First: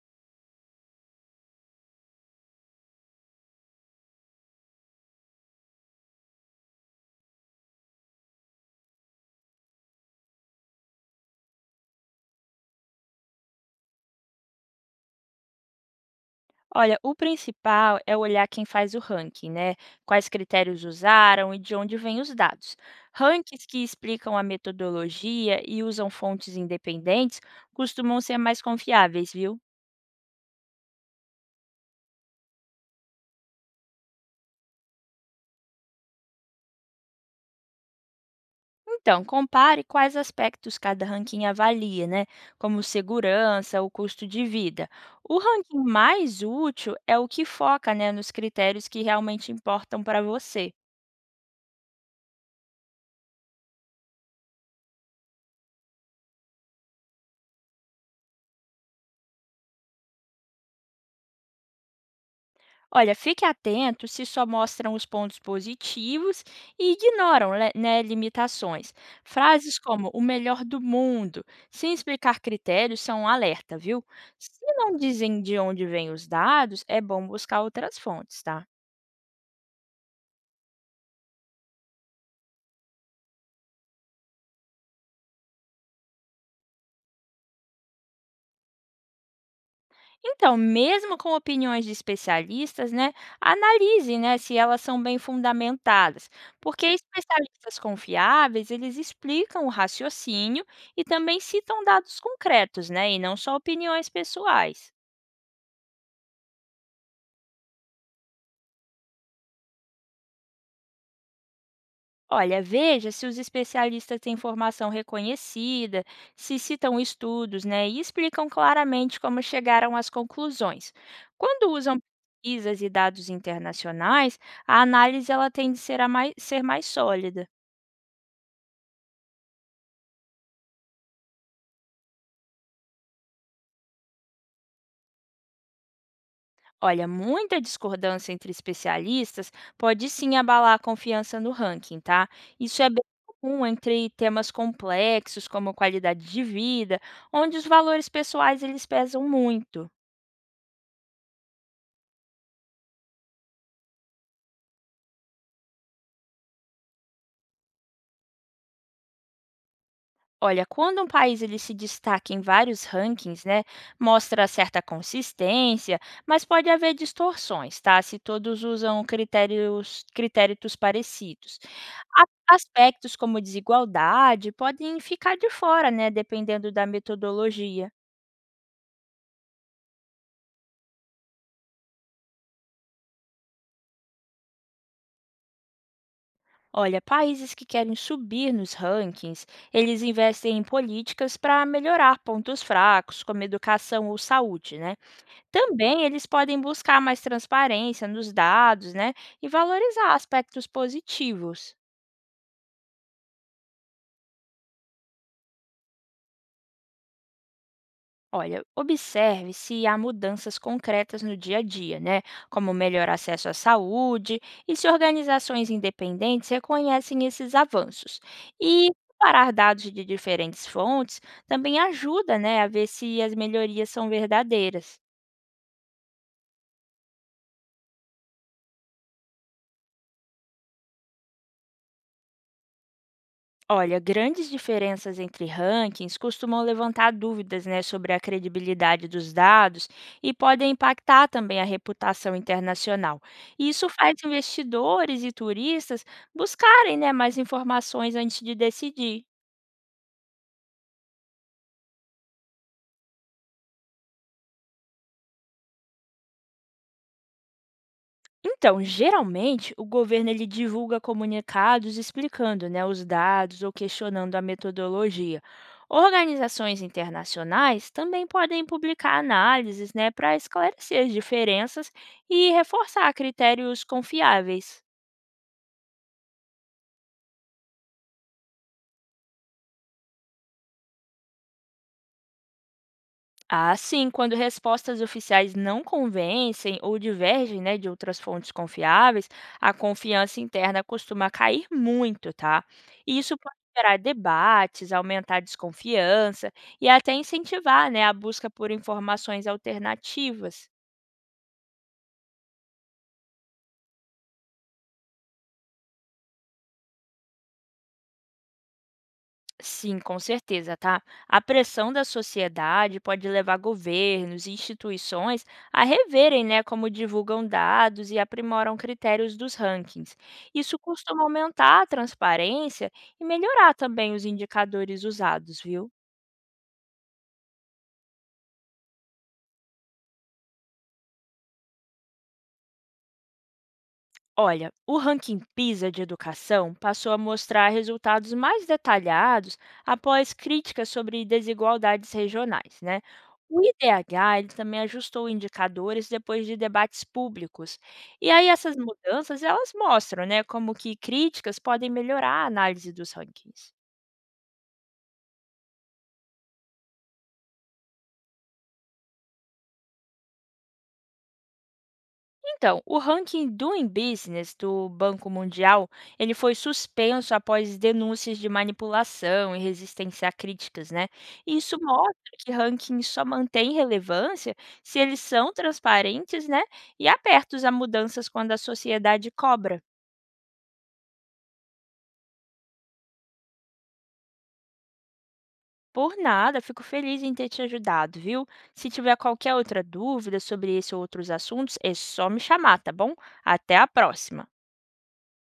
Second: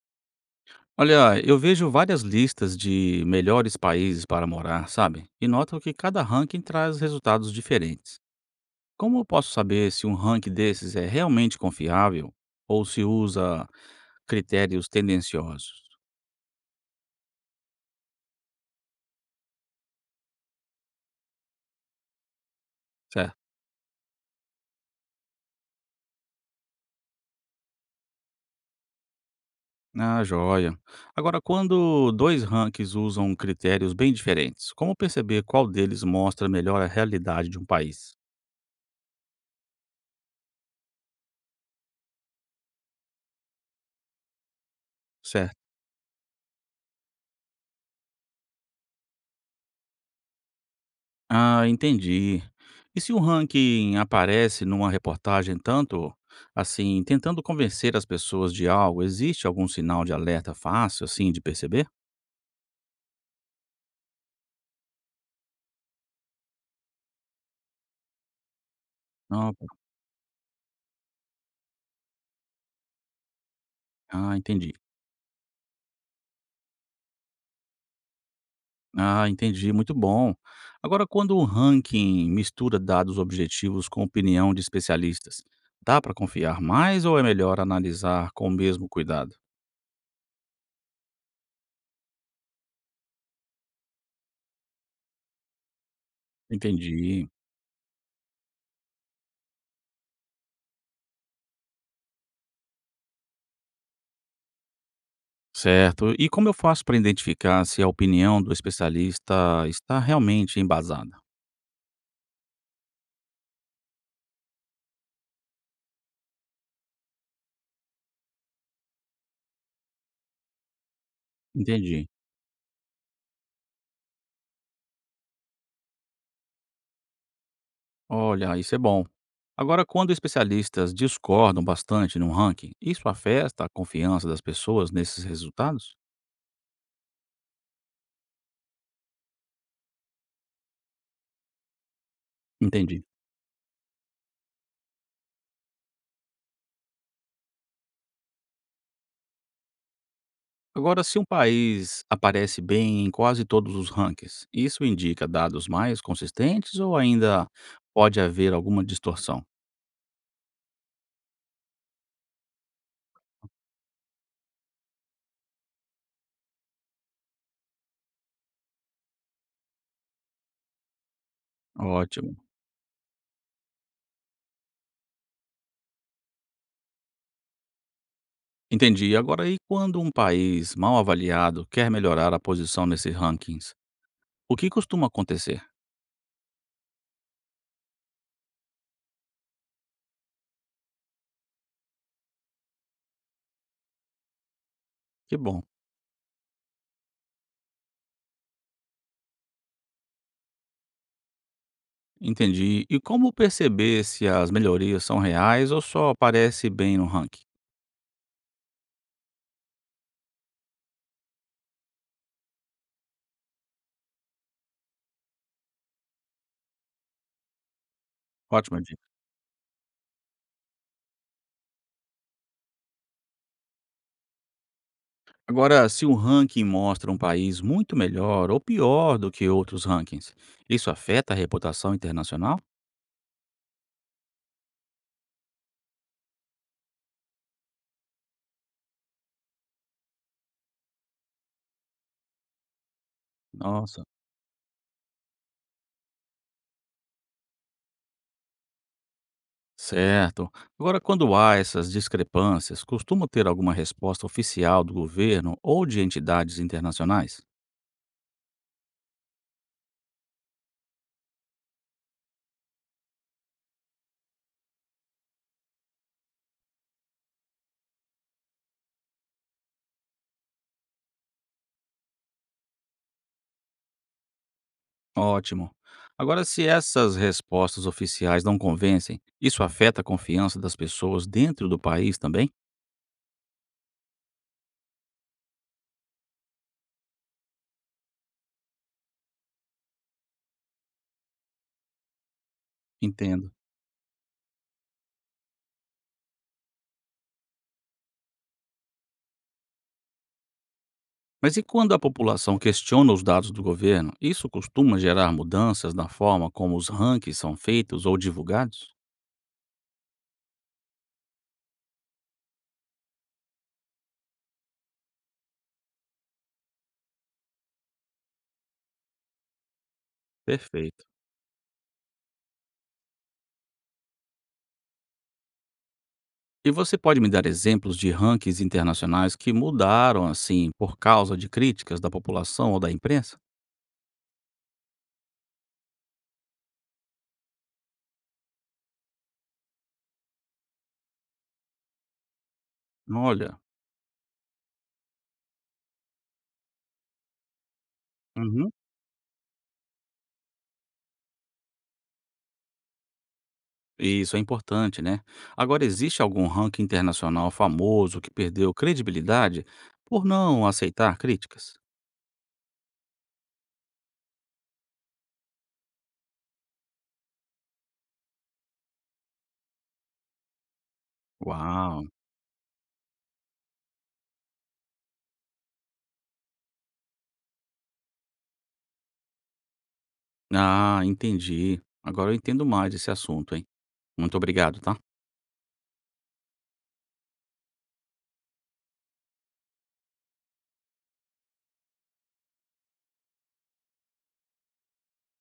Olha, eu vejo várias listas de melhores países para morar, sabe? E noto que cada ranking traz resultados diferentes. Como eu posso saber se um ranking desses é realmente confiável ou se usa critérios tendenciosos? Olha, o principal é olhar quem faz o ranking, né? Quais critérios usaram e de onde vêm os dados. Certo. Rankings que explicam a metodologia e usam fontes independentes costumam ser mais confiáveis, viu? Ah, joia. Agora, quando dois rankings usam critérios bem diferentes, como perceber qual deles mostra melhor a realidade de um país? Então, compare quais aspectos cada ranking avalia, né? Como segurança, o custo de vida. O Certo. ranking mais útil é o que foca, né, nos critérios que realmente importam para você. Ah, entendi. E se o ranking aparece numa reportagem tanto assim, tentando convencer as pessoas de algo, existe algum sinal de alerta fácil assim de perceber? Olha, fique atento se só mostram os pontos positivos e ignoram, né, limitações. Ah, Frases como o melhor do mundo, sem explicar critérios, são um alerta, viu? ah, Se entendi. não dizem de onde vêm os dados, é bom buscar outras fontes, tá? Ah, entendi, muito bom. Agora, quando o ranking mistura dados objetivos com opinião de especialistas, dá para confiar mais ou é melhor analisar com o mesmo cuidado? Então, mesmo com opiniões de especialistas, né, analise, né, se elas são bem fundamentadas, porque Entendi. especialistas confiáveis, eles explicam o raciocínio e também citam dados concretos, né, e não só opiniões pessoais. Certo. E como eu faço para identificar se a opinião do especialista está realmente embasada? Olha, veja se os especialistas têm formação reconhecida, se citam estudos, né, e explicam claramente como chegaram às conclusões. Quando usam Entendi. pesquisas e dados internacionais, a análise ela tende a ser, ser mais sólida. Olha, isso é bom. Agora, quando especialistas discordam bastante num ranking, isso afeta a confiança das pessoas nesses resultados? Olha, muita discordância entre especialistas pode sim abalar a confiança no ranking, tá? Isso é bem Entendi. comum entre temas complexos como qualidade de vida, onde os valores pessoais eles pesam muito. Agora, se um país aparece bem em quase todos os rankings, isso indica dados mais consistentes ou ainda pode haver alguma distorção? Olha, quando um país ele se destaca em vários rankings, né, mostra certa consistência, mas pode haver distorções, tá? Se todos usam critérios parecidos. Ótimo. Aspectos como desigualdade podem ficar de fora, né, dependendo da metodologia. Entendi. Agora, e quando um país mal avaliado quer melhorar a posição nesses rankings, o que costuma acontecer? Olha, países que querem subir nos rankings, eles investem em políticas para melhorar pontos fracos, como educação ou saúde, né? Que bom. Também eles podem buscar mais transparência nos dados, né, e valorizar aspectos positivos. Entendi. E como perceber se as melhorias são reais ou só aparece bem no ranking? Olha, observe se há mudanças concretas no dia a dia, né, como melhor acesso à saúde e se organizações independentes reconhecem esses avanços. Ótima E dica. comparar dados de diferentes fontes também ajuda, né, a ver se as melhorias são verdadeiras. Agora, se o ranking mostra um país muito melhor ou pior do que outros rankings, isso afeta a reputação internacional? Olha, grandes diferenças entre rankings costumam levantar dúvidas, né, sobre a credibilidade dos dados e podem impactar também a reputação internacional. Isso Nossa. faz investidores e turistas buscarem, né, mais informações antes de decidir. Certo. Agora, quando há essas discrepâncias, costuma ter alguma resposta oficial do governo ou de entidades internacionais? Então, geralmente, o governo ele divulga comunicados explicando, né, os dados ou questionando a metodologia. Organizações internacionais também podem publicar análises, né, para esclarecer as diferenças e reforçar critérios confiáveis. Ótimo. Agora, se essas respostas oficiais não convencem, isso afeta a confiança das pessoas dentro do país também? Ah, sim, quando respostas oficiais não convencem ou divergem, né, de outras fontes confiáveis, a confiança interna costuma cair muito, tá? E isso Entendo. pode gerar debates, aumentar a desconfiança e até incentivar, né, a busca por informações alternativas. Mas e quando a população questiona os dados do governo, isso costuma gerar mudanças na forma como os rankings são feitos ou divulgados? Sim, com certeza, tá? A pressão da sociedade pode levar governos e instituições a reverem, né, como divulgam dados e aprimoram critérios dos rankings. Isso Perfeito. costuma aumentar a transparência e melhorar também os indicadores usados, viu? E você pode me dar exemplos de rankings internacionais que mudaram assim por causa de críticas da população ou da imprensa? Olha, o ranking PISA de educação passou a mostrar resultados mais detalhados após críticas sobre desigualdades regionais, né? Olha, O IDH ele também ajustou indicadores depois de debates públicos. E aí uhum, essas mudanças elas mostram, né, como que críticas podem melhorar a análise dos rankings. isso é importante, né? Agora, existe algum ranking internacional famoso que perdeu credibilidade por não aceitar críticas? Então, o ranking Doing Business do Banco Mundial, ele foi suspenso após denúncias de manipulação e resistência a críticas, né? E isso Uau! mostra que rankings só mantêm relevância se eles são transparentes, né? E abertos a mudanças quando a sociedade cobra. Ah, entendi. Agora eu entendo mais esse assunto, hein? Muito obrigado, tá? Por nada, fico feliz em ter te ajudado, viu? Se tiver qualquer outra dúvida sobre esse ou outros assuntos, é só me chamar, tá bom? Até a próxima.